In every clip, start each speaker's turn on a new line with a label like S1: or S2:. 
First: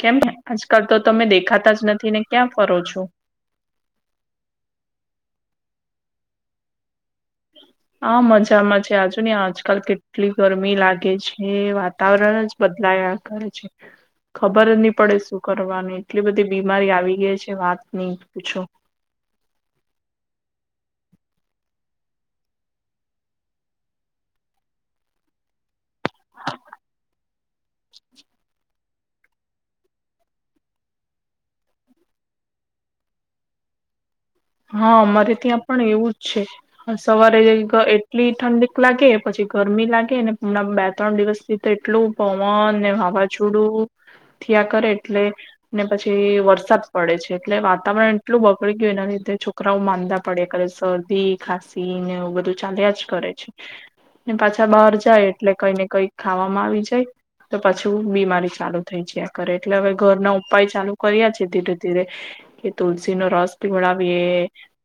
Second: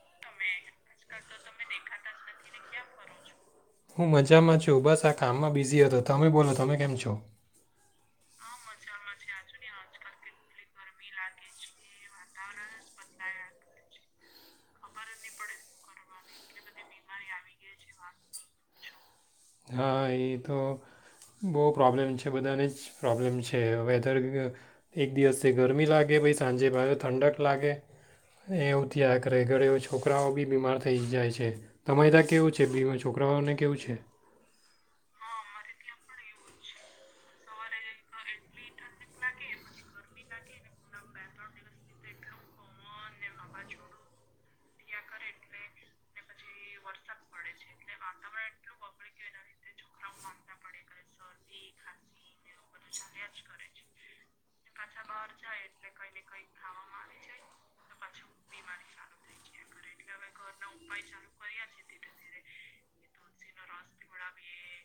S1: કેમ આજકાલ તો તમે દેખાતા જ નથી ને, ક્યાં ફરો છો?
S2: હું મજામાં છું બસ આ કામમાં બીઝી હતો, તમે બોલો તમે કેમ છો?
S1: હા મજામાં છે આજુ ને આજકાલ કેટલી ગરમી લાગે છે, વાતાવરણ જ બદલાયા કરે છે ખબર જ નહી પડે શું કરવાનું એટલી બધી બીમારી આવી ગઈ છે વાત ન પૂછો.
S2: હા એ તો બહુ પ્રોબ્લેમ છે, બધાને જ પ્રોબ્લેમ છે વેધર એક દિવસ ગરમી લાગે એ પાછું સાંજે ઠંડક લાગે, એવુ થયા કરરે ઘરે છોકરાઓ બી બીમાર થઈ જાય છે, તમારે ત્યાં કેવું છે, બી છોકરાઓને કેવું છે.
S1: હા અમારે ત્યાં પણ એવું જ છે, સવારે એટલી ઠંડીક લાગે પછી ગરમી લાગે હમણાં બે ત્રણ દિવસથી તો એટલું પવન ને વાવાઝોડું થ્યાં કરે. કરે એટલે ને પછી વરસાદ પડે છે, એટલે વાતાવરણ એટલું બગડી ગયું એના રીતે. છોકરાઓ માંદા પડે શરદી. ખાસી ને, એવું બધું ચાલ્યા જ કરે છે, ને પાછા બહાર જાય એટલે કઈ ને કઈક ખાવામાં આવી જાય તો પાછું બીમારી ચાલુ થઈ જાય, કરે એટલે હવે ઘર ના ઉપાય ચાલુ કર્યા છે, ધીરે ધીરે કે તુલસી નો રસ પીવડાવ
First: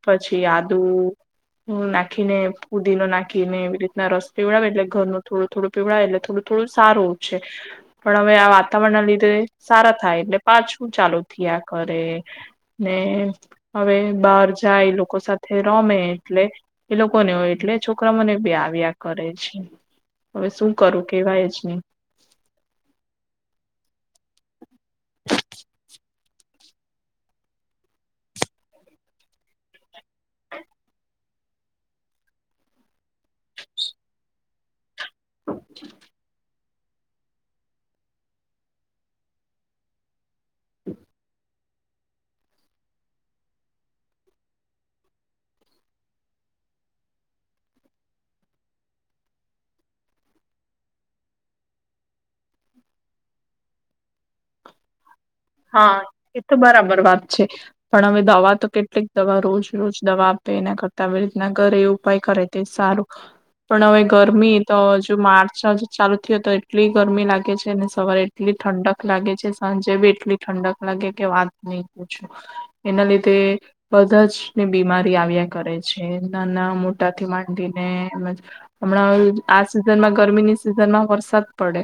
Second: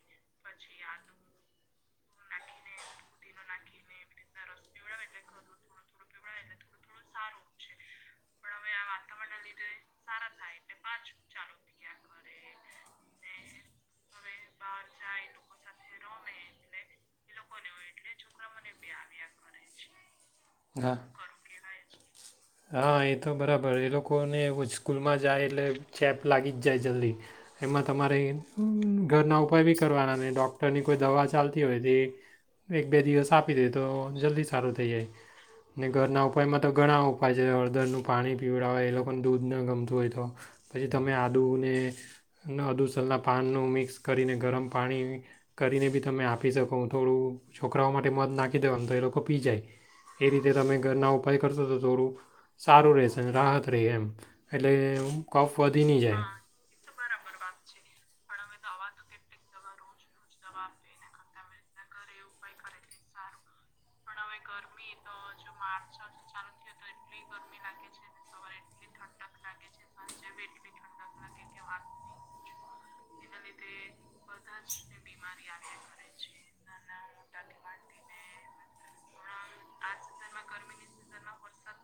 S1: પછી આદુ નાખીને ફુદીનો નાખીને એવી, રીતના રસ પીવડાવે એટલે ઘરનું થોડું ચાલે. પીવડાય એટલે થોડું થોડું સારું છે, પણ હવે આ વાતાવરણ ના લીધે સારા થાય એટલે, પાછું ચાલુ થ આ કરે ને બહાર જાય એ લોકો સાથે રમે એટલે, એ લોકોને હોય એટલે છોકરા મને બી આ. બી આ કરે છે. હવે શું
S2: હા
S1: કરું કેવાય જ નહી
S2: હા એ તો બરાબર, એ લોકો છેને. બાળકોને સ્કૂલમાં જાય એટલે ચેપ લાગી જ જાય જલ્દી, એમાં તમારે ઘરના ઉપાય બી કરવાના ને ડૉક્ટરની કોઈ દવા ચાલતી હોય, તે એક બે દિવસ આપી દે તો જલ્દી સારું થઈ જાય. ને ઘરના ઉપાયમાં તો ઘણા ઉપાય છે, હળદરનું પાણી પીવડાવ હોય એ લોકોને દૂધ ને ગમતું હોય તો પછી તમે આદુને અદુસરના પાનનું મિક્સ કરીને ગરમ પાણી કરીને બી તમે આપી શકો થોડું, છોકરાઓ માટે મધ નાખી દેવાનું તો એ લોકો પી જાય. એ રીતે તમે ઘરના ઉપાય કરશો તો થોડું, સારું રહેશે રાહત રહે એમ એટલે સારું.
S1: હા એતો બરાબર વાત. છે પણ હવે દવા તો કેટલીક દવા રોજ રોજ દવા આપે એના કરતા આવી રીતના ઘરે એ ઉપાય કરે તે સારું પણ હવે ગરમી તોજ માર્ચ જ ચાલુ થ્યો તો એટલી ગરમી લાગે છે. અને સવારે એટલી ઠંડક લાગે છે સાંજેી એટલી. ઠંડક લાગે કે વાત ની પૂછો એના લીધે. બધજ બીમારી આવી એમ. કરે છે ના ના મોટાથી માંડીને હમણાં આ સિઝનમાં ગરમીની સિઝનમાં વરસાદ પડે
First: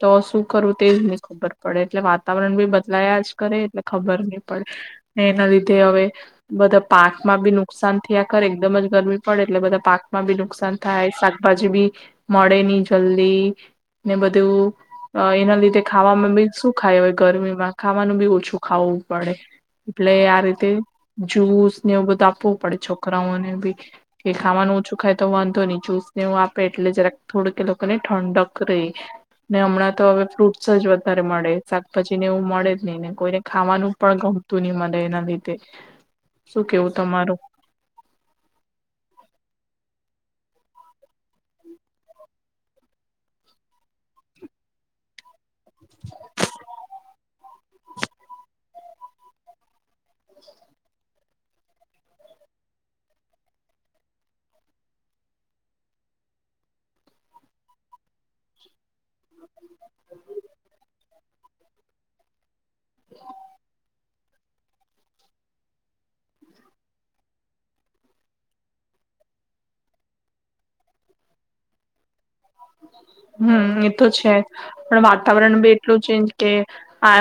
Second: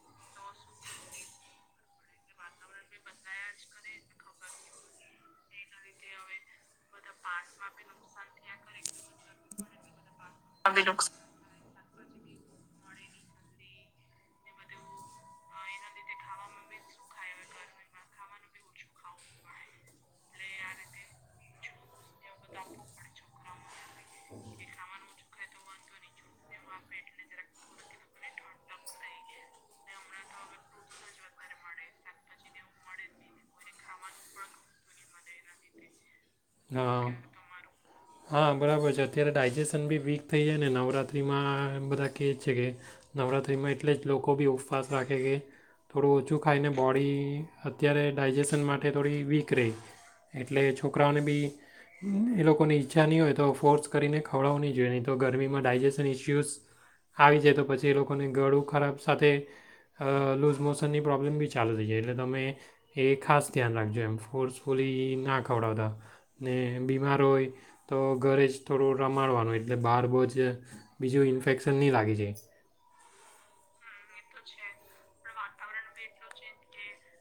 S1: તો શું કરવું તેજ નહી ખબર પડે એટલે વાતાવરણ બી બદલાઇ જાય. યા યા જ કરે એટલે ખબર નહી પડે એના લીધે હવે બધ. પાકમાં બી નુકસાન થયા કરે એકદમ જ ગરમી પડે એટલે બધા પાકમાં બી નુકસાન થાય શાકભાજી બી. મળે ની જલ્દી ને બધું એના લીધે ખાવામાં બી શું ખાય હોય ગરમીમાં ખાવાનું બી ઓછું ખાવું પડે એટલે આ રીતે જ્યુસ ને એવું બધું આપવું પડે છોકરાઓને બી કે ખાવાનું ઓછું ખાય તો વાંધો નહી જ્યુસ ને એવું આપે એટલે જરા થોડુંક લોકોને ઠંડક રહી ને હમણાં તો હવે ફ્રૂટ્સ જ વધારે મળે શાકભાજી ને એવું મળે જ નઈ. નઈ નઈ કોઈને ખાવાનું. પણ ગમતું નહિ મને એના લીધે શું
S2: કરે
S1: કેવું તમારું.
S2: હા બરાબર છે અત્યારે ડાયજેશન બી વીક થઈ જાય ને નવરાત્રિમાં બધા કે છે કે નવરાત્રિમાં એટલે જ લોકો બી ઉપવાસ રાખે છે કે. થોડું ઓછું ખાઈને બોડી અત્યારે ડાયજેશન માટે અને થોડી વીક ર એટલે છોકરાઓને બી એ લોકોની ઈચ્છા નહીં હોય તો ફોર્સ કરીને ખવડાવું નહીં જોઈએ નહીં તો ગરમીમાં ડાયજેશન ઇસ્યુસ આવી જાય તો પછી એ લોકોને ગળું ખરાબ સાથે લુઝ મોશન ની પ્રોબ્લેમ બી ચાલુ થઈ જાય એટલે તમે. એ ખાાસ. જો એમ ફોર્સફુલી ના ખવડાવતા ને બીમાર હોય તો ઘરે જ થોડું રમાડવાનું એટલે બહાર બહું જ બીજું ઇન્ફેક્શન નહીં લાગી જાય
S1: હમ એમ. તો છે પણવાત.. વાતાવરણ બી એટલું ચેન્જ કે આ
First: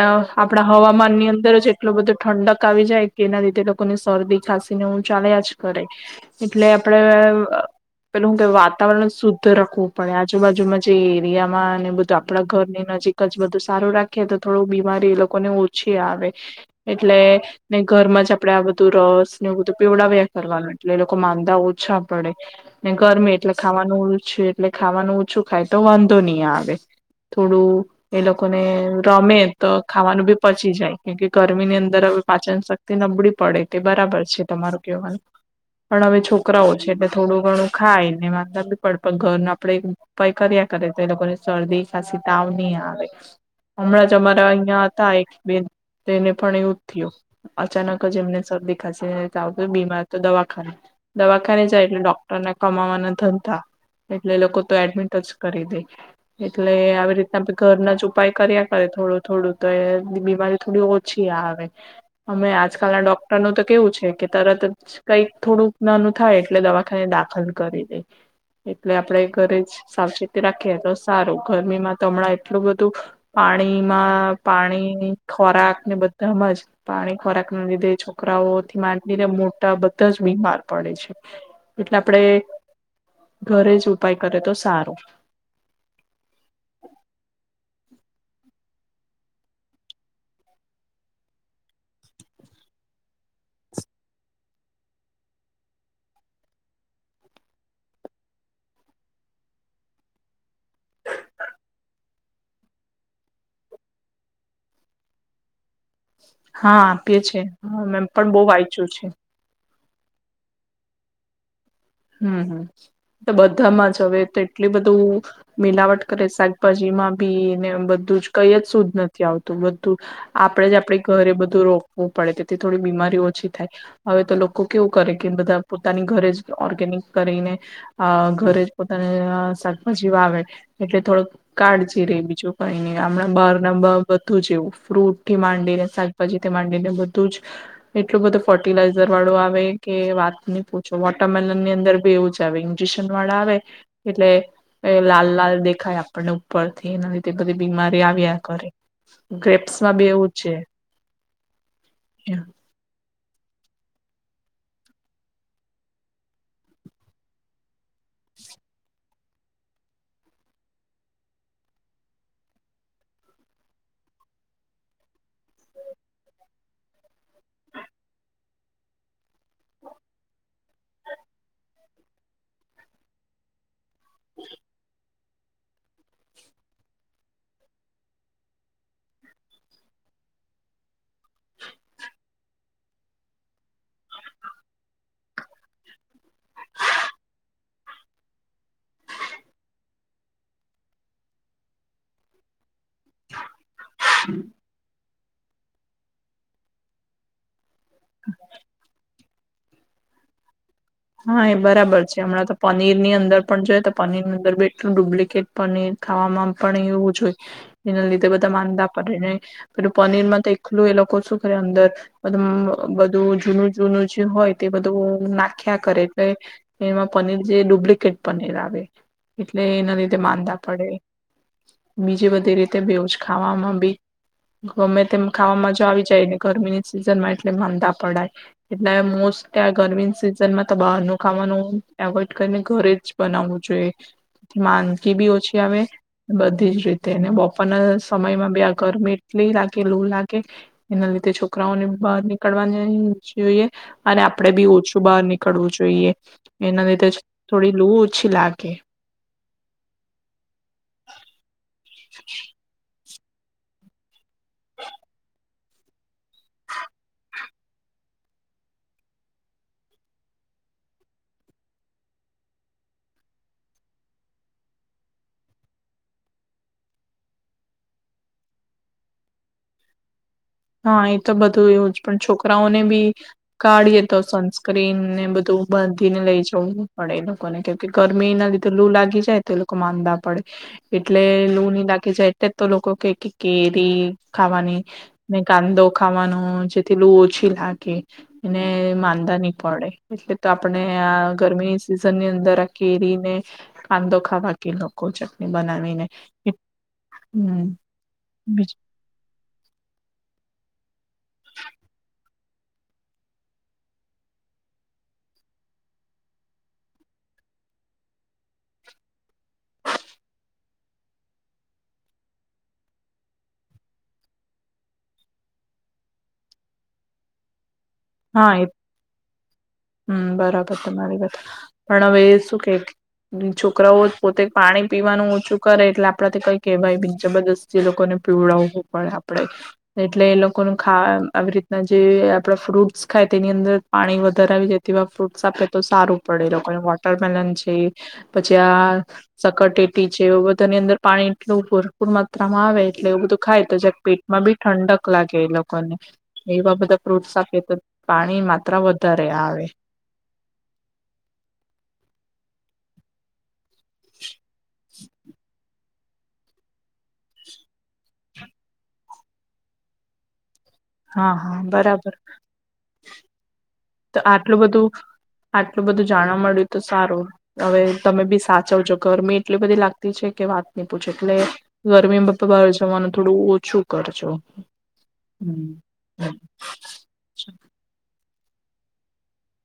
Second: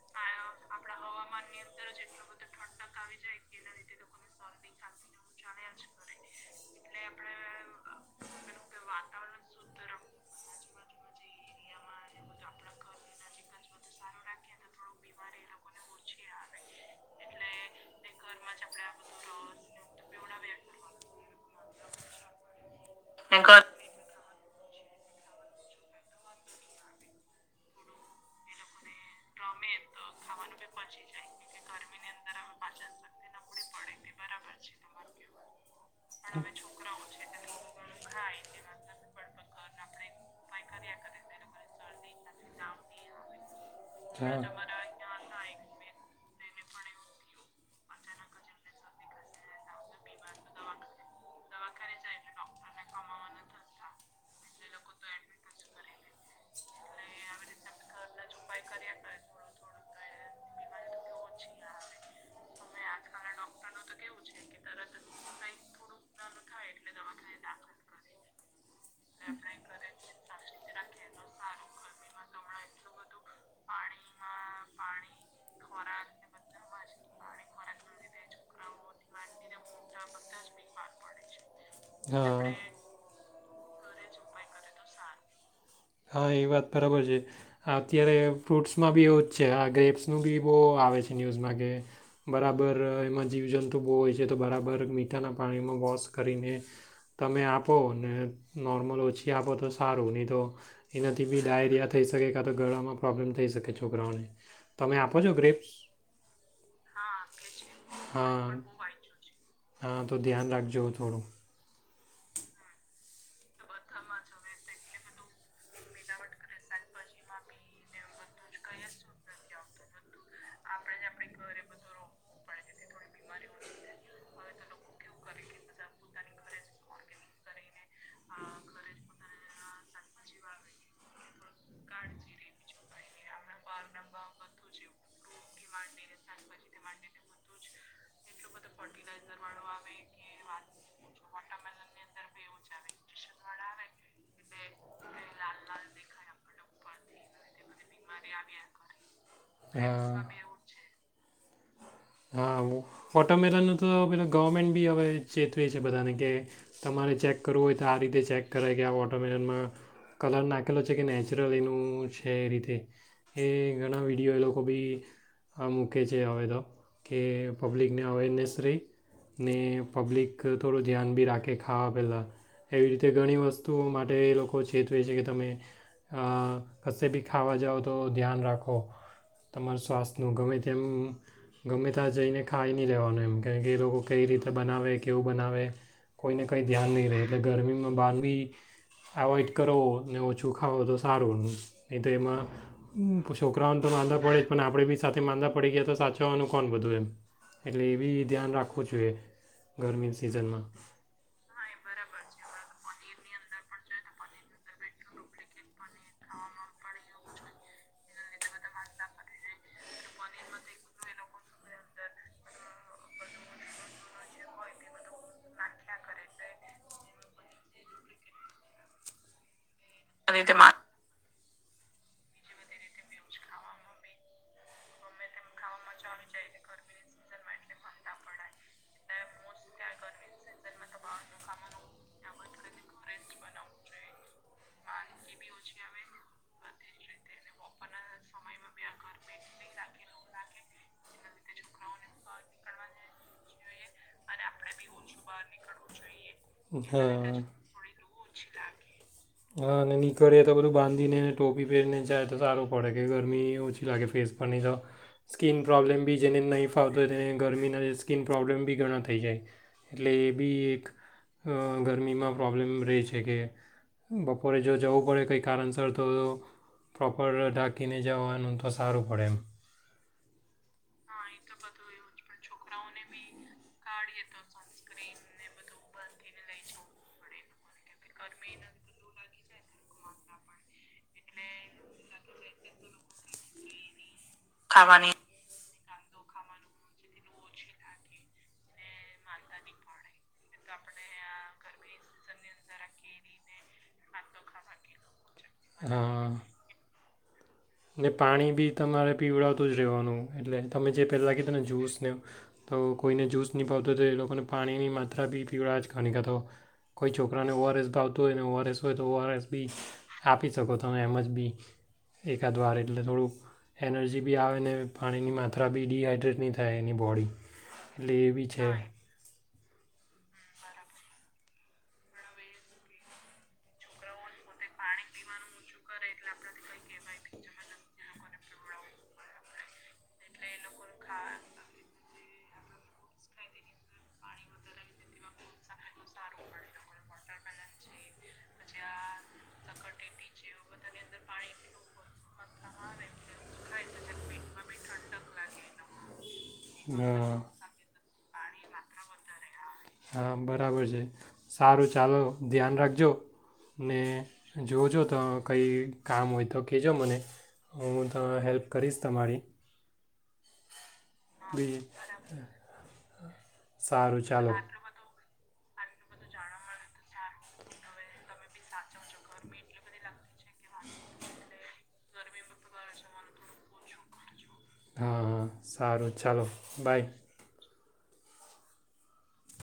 S1: આપણા હવામાન ની અંદર જ એટલું બધો ઠંડક આવી જાય કે એના લીધે લોકોની શરદી ખાસીને એવું ચાલ્યા જ કરે એટલે આપડે પેલું શુ કે વાતાવરણ શુદ્ધ રખવું પણ આજુબાજુમાં જે એરિયામાં ને બધું આપણા ઘરની નજીક જ બધું સારું રાખીએ તો થોડું બીમારી એ લોકોને ઓછી આવે એટલે ને ઘરમાં જ આપડે આ બધું રસ ને એ બધું પીવડાવ્યા કરવાનું એટલે એ લોકો માંદા ઓછા પડે ને ગરમી
S2: જાય
S1: એટલે ખાવાનું છે એટલે ખાવાનું ઓછું ખાય તો વાંધો નહી આવે થોડું એ લોકોને રમે તો ખાવાનું બી પચી જાય કે ગરમી ની અંદર હવે પાચન શક્તિ નબળી પડે તે બરાબર છે તમારું કહેવાનું પણ હવે છોકરાઓ છે એટલે થોડું ઘણું ખાયને માંદા બી પડે પણ ઘરના આપ ઉપાય કર્યા કરે તો એ લોકોને શરદી ખાંસી તાવ નહીં આવે હમણાં જ અમારા અહિયાં હતા એક બે તેને પણ એવું થયું અચાનક જ એમને શરદી ખાસી તાવ બીમાર તો દવાખાને દવાખાને જાય એટલે ડોક્ટરને કમાવાના ધંધા એટલે એ લોકો તો એડમિટ જ કરી દે એટલે આવી રીતના ઘરના જ ઉપાય કર્યા કરે થોડું થોડું તો એ બીમારી થોડી ઓછી આવે અમે આજકાલના ડોક્ટરનું તો કેવું છે કે તરત જ કંઈક થોડું નાનું થાય એટલે દવાખાને દાખલ કરી દે એટલે આપડણે ઘરે જ સાવચેતી રાખીએ તો સારું ગરમીમાં તો હમણાં એટલું બધું પાણીમાં પાણી ખોરાક ને બધામાં જ પાણી ખોરાક ના લીધે છોકરાઓથી માંડી ને મોટા બધા જ બીમાર પડે છે એટલે આપડે
S2: હા હા
S1: ઘરે જ ઉપાય કરે તો સારુ
S2: હા એ વાત બરાબર છે અત્યારે ફ્રૂટ્સમાં બી એવું છે આ ગ્રેપ્સનું બી બો આવે છે ન્યૂઝમાં કે બરાબર એમાં જીવજંતુ બો હોય છે તો બરાબર મીઠાના પાણીમાં વોશ કરીને તમે આપો ને નોર્મલ ઓછી આપો તો સારું નહી તો એનાથી બી ડાયરિયા થઈ શકે કાં તો ગળામાં પ્રોબ્લેમ થઈ શકે છોકરાઓને તમે આપો છો ગ્રેપ્સ
S1: હા આપીએ છે એમ પણ બો
S2: હા
S1: વાંચ્યું છે
S2: હા તો ધ્યાન રાખજો થોડું
S1: હમ્મ બધામાં જ હવે તો એટલી બધું મિલાવટ કરે શાકભાજીમાં બી ને બધું જ કઈ જ શુદ્ધ નથી આવતું બધું આપણેે જ આપણે ઘરે બધું રોપવું પડે તેથી થોડી બીમારી ઓછી થાય હવે તો લોકો કેવું કરે કે બધા પોતાની ઘરે જ ઓર્ગેનિક કરીને અ ઘરે જ પોતાને શાકભાજી વાવે એટલે થોડક કાળજી રે બીજું કઈ નહી હમણાં બહાર ના બધું જવું ફ્રૂટ થી માંડીને શાકભાજી કે માંડીને બધું જ એટલું બધું ફર્ટિલાઈઝર વાળું આવે કે વાતને ન પૂછો ટમેલ ની અંદર બી એવું જ આવે ઇન્જેક્શન વાળા આવે એટલે લાલ લાલ દેખાય આપણને ઉપરથી એના લીધે બધી બીમારી આવ્યા કરે ગ્રેપ્સ માં બે
S2: હા
S1: એવુંજ છે.
S2: હા હું. વોટવરમેલન નું તો હવે ગવર્મેન્ટ બી હવે ચેતવે છે બધાને કે તમારે ચેક કરવું હોય. આ રીતે ચેક કરાય કે આ [unintelligible] કલર નાખેલો છે કે નેચરલ એનું છે એ રીતે એ ઘણા વિડીયો એ લોકો બી મૂકે છે હવે તો કે પબ્લિકને અવેરનેસ રહે ને પબ્લિક થોડું ધ્યાન બી રાખે ખાવા પહેલાં એવી રીતે ઘણી વસ્તુ તો માટે એ લોકો ચેતવે છે કે. તમે અ કશેબી ખાવા જાઓ તો ધ્યાન રાખો તમાર સ્વાસ્થ્યનું ગમે તેમ. ગમે ત્યાં જઈને ખાઈ નહીં રહેવાનું એમ કારણ કે એ લોકો કઈ રીતે બનાવે કેવું બનાવે કોઈને કંઈ ધ્યાન નહીં રહે એટલે ગરમીમાં બાર બી એવોઈડ કરો ને ઓછું ખાવો તો સારું નહી તો એમાં છોકરાઓને તો વાંધો પડે જ પણ આપણે બી સાથે માંદા પડી ગયા તો સાચ ખાવાનું કોણ [unintelligible] એમ. એટલે એ બી ધ્યાન રાખવું જોઈએ. ગરમી સિઝનમાં.
S1: હા એ બરાબર છે હમણાં તો પનીર ની અંદર પણ જોઈ તો પનીર ની અંદર એટલું ડુપ્લિકેટ પનીર ખાવામાં પણ એવું જોઈએ એના લીધે બધા માંદા પડે ને પેલું પનીર માં તો એકલું એ લોકો શું કરે અંદર બધું જૂનું જૂનું જે હોય તે બધું નાખ નાખ્યા કરે તો એમાં પનીર જે ડુપ્લિકેટ પનીર આવે. એના લીધે
S2: અને
S1: માંદા પડે.
S2: તેમાં
S1: બીજી બધી રીતે બી એવું જ ખાવામાં બી ગમે તેમ ખાવામાં જો આવી જાય ને ગરમીની સિઝન માં એટલે માંદા પડાય એટલે મોસ્ટ ગરમીની સિઝ સિસન મા તો બહાર નું ખાવાનું એવોઈડ કરીને ઘરે જ બનાવું જોઈએ મા બી ઓછી આવે બધી જ રીતે બપોરના સમયમાં બી આ ગરમી એટલી લાગે લૂ લાગે એના લીધે છોકરાઓને બહાર નીકળવાની જોઈએ અને આપડે બી ઓછું બહાર નીકળ. એવુ જોઈએ એના લીધે જ
S2: હા
S1: થોડી લુ ઓછી લાગે. આપકે
S2: હા નીકળીે તો બધું બાંધીને ટોપ. વિભરને જાય તારો પડે કે ગરમી ઓછી લાગે ફેસ પરની તો સ્કીિન પ્રોબ્લેમ બી અહિ ગરમી ઓછી લાગે ફેસ પનહીં ફાવતો હોય તેને ગરમીના સ્કીિન પ્રોબ્લેમ બી ઘણા થઈ જાય એટલે એ બી એક ગરમીમાં પ્રોબ્લેમ રહે છે કે. બપોરે જો જવું પડે કંઈ કારણસર તો પ્રોપર ઢાંકીને જવાનું તો સારું પડે એમ.
S1: હા એ તો બધું એવું જ પણ છોકરાઓને બી કાઢીએ હ અહી તો બધુ એવુ જ પણ છોકરાઓ ને બી કાઢીએ સનસ્ક્રીનને બધું બાંધીને લઈ જવું પડે એ લોકોને કેમ કે ગરમી ના લીધે લૂ લાગી જાય તો એ લોકો માંદા પડે એટલે લૂ નહી લાગી જાય એટલે તો લોકો કે કેરી ખાવાની. ને કાંદો ખાવાનો જેથી લુ ઓછી લાગે એને માંદા નહી પડે એટલે તો આપણે આ ગરમીની સિઝનની અંદર આ કેરીને કાંદો ખાવા કે લોકોખ છ. બનાવીને.
S2: હા
S1: હમ
S2: ને પાણી બી
S1: બીજ
S2: તમારે પીવડાવતું જ રહેવાનું. એટલે તમે જે પહેલાં કીધો ને જૂસ ને તો કોઈને જૂુસ નહીં ભાવતું હોય તો એ લોકોને પાણીની માત્રા બી એટલે તમે જે પેલા કીધુ એમ પીવળ જ ઘણીક તો કોઈ છોકરાને ઓઆરએસ ભાવતું હોય ને ઓઆરએસ હોય તો ઓઆરએસ બી આપી શકો તમે એમ જ બી. એકાદ વાર એટલે થોડુંક એનર્જી બી આવે ને પાણીની માત્રા બી ડડીહાઈડ્રેટ નહીં થાય એની બોડી.
S1: હા એ
S2: [unintelligible] [unintelligible]
S1: હમ બરાબર તમા મારી વાત પણ હવે શું કે છોકરાઓ હમ બરાબર તમારી વાતપોતે પાણી પીવાનું ઓછું કરે એટલે આપડા કઈ કહેવાય જબરદસ્ત લોકોને પીવડાવવું પડે આપણેે એટલે એ લોકોને ખા આવી રીતના જે આપડા ફ્રૂટ. ખાય તેની અંદર પાણી વધારે આવી જાય તેવા ફ્રૂટ્સ આપે તો સારું પડે લોકોને વોટરમેલન છે પછી આ પાણી વધાર આવી જાય તો તેવા ફૂટ આપે તો સારૂ પડે એ લોકો ને વોટરમેલન છે સકરટેટી છે એ બધાની અંદર પાણી એટલું ભરપૂર માત્રામાં આવે એટલે એવું બધું ખાય તો જ પેટમાં બી ઠંડક લાગે એ લોકોને એવા બધા ફ્રૂટ્સ સાથેખે તો પાણી માત્ર વધારે આવે
S2: હા બરાબર છે સારું ચાલો ધ્યાન રાખજો ને જોજો ત કઈ કામ હોય તો કહેજો મને હું હવે હેલ્પ કરીશ તમારી
S1: હા હા
S2: બી
S1: બરાબર તો
S2: સારું ચાલો
S1: આટલું બધું આટલું બધું જાણવા મળ્યું તો સારું હવે તમે બી આટલુ બધુ જાનવા મડ્યૂ તો સારુ અવે તમે બિ સાચવજો ગરમી એટલી બધી લાગતી છે કે વાત ન પૂછે એટલે ગરમીમાં પપા બહાર જવાનું થોડું ઓછું કરજો
S2: હા હા સારું
S1: હમ
S2: ચાલો બાય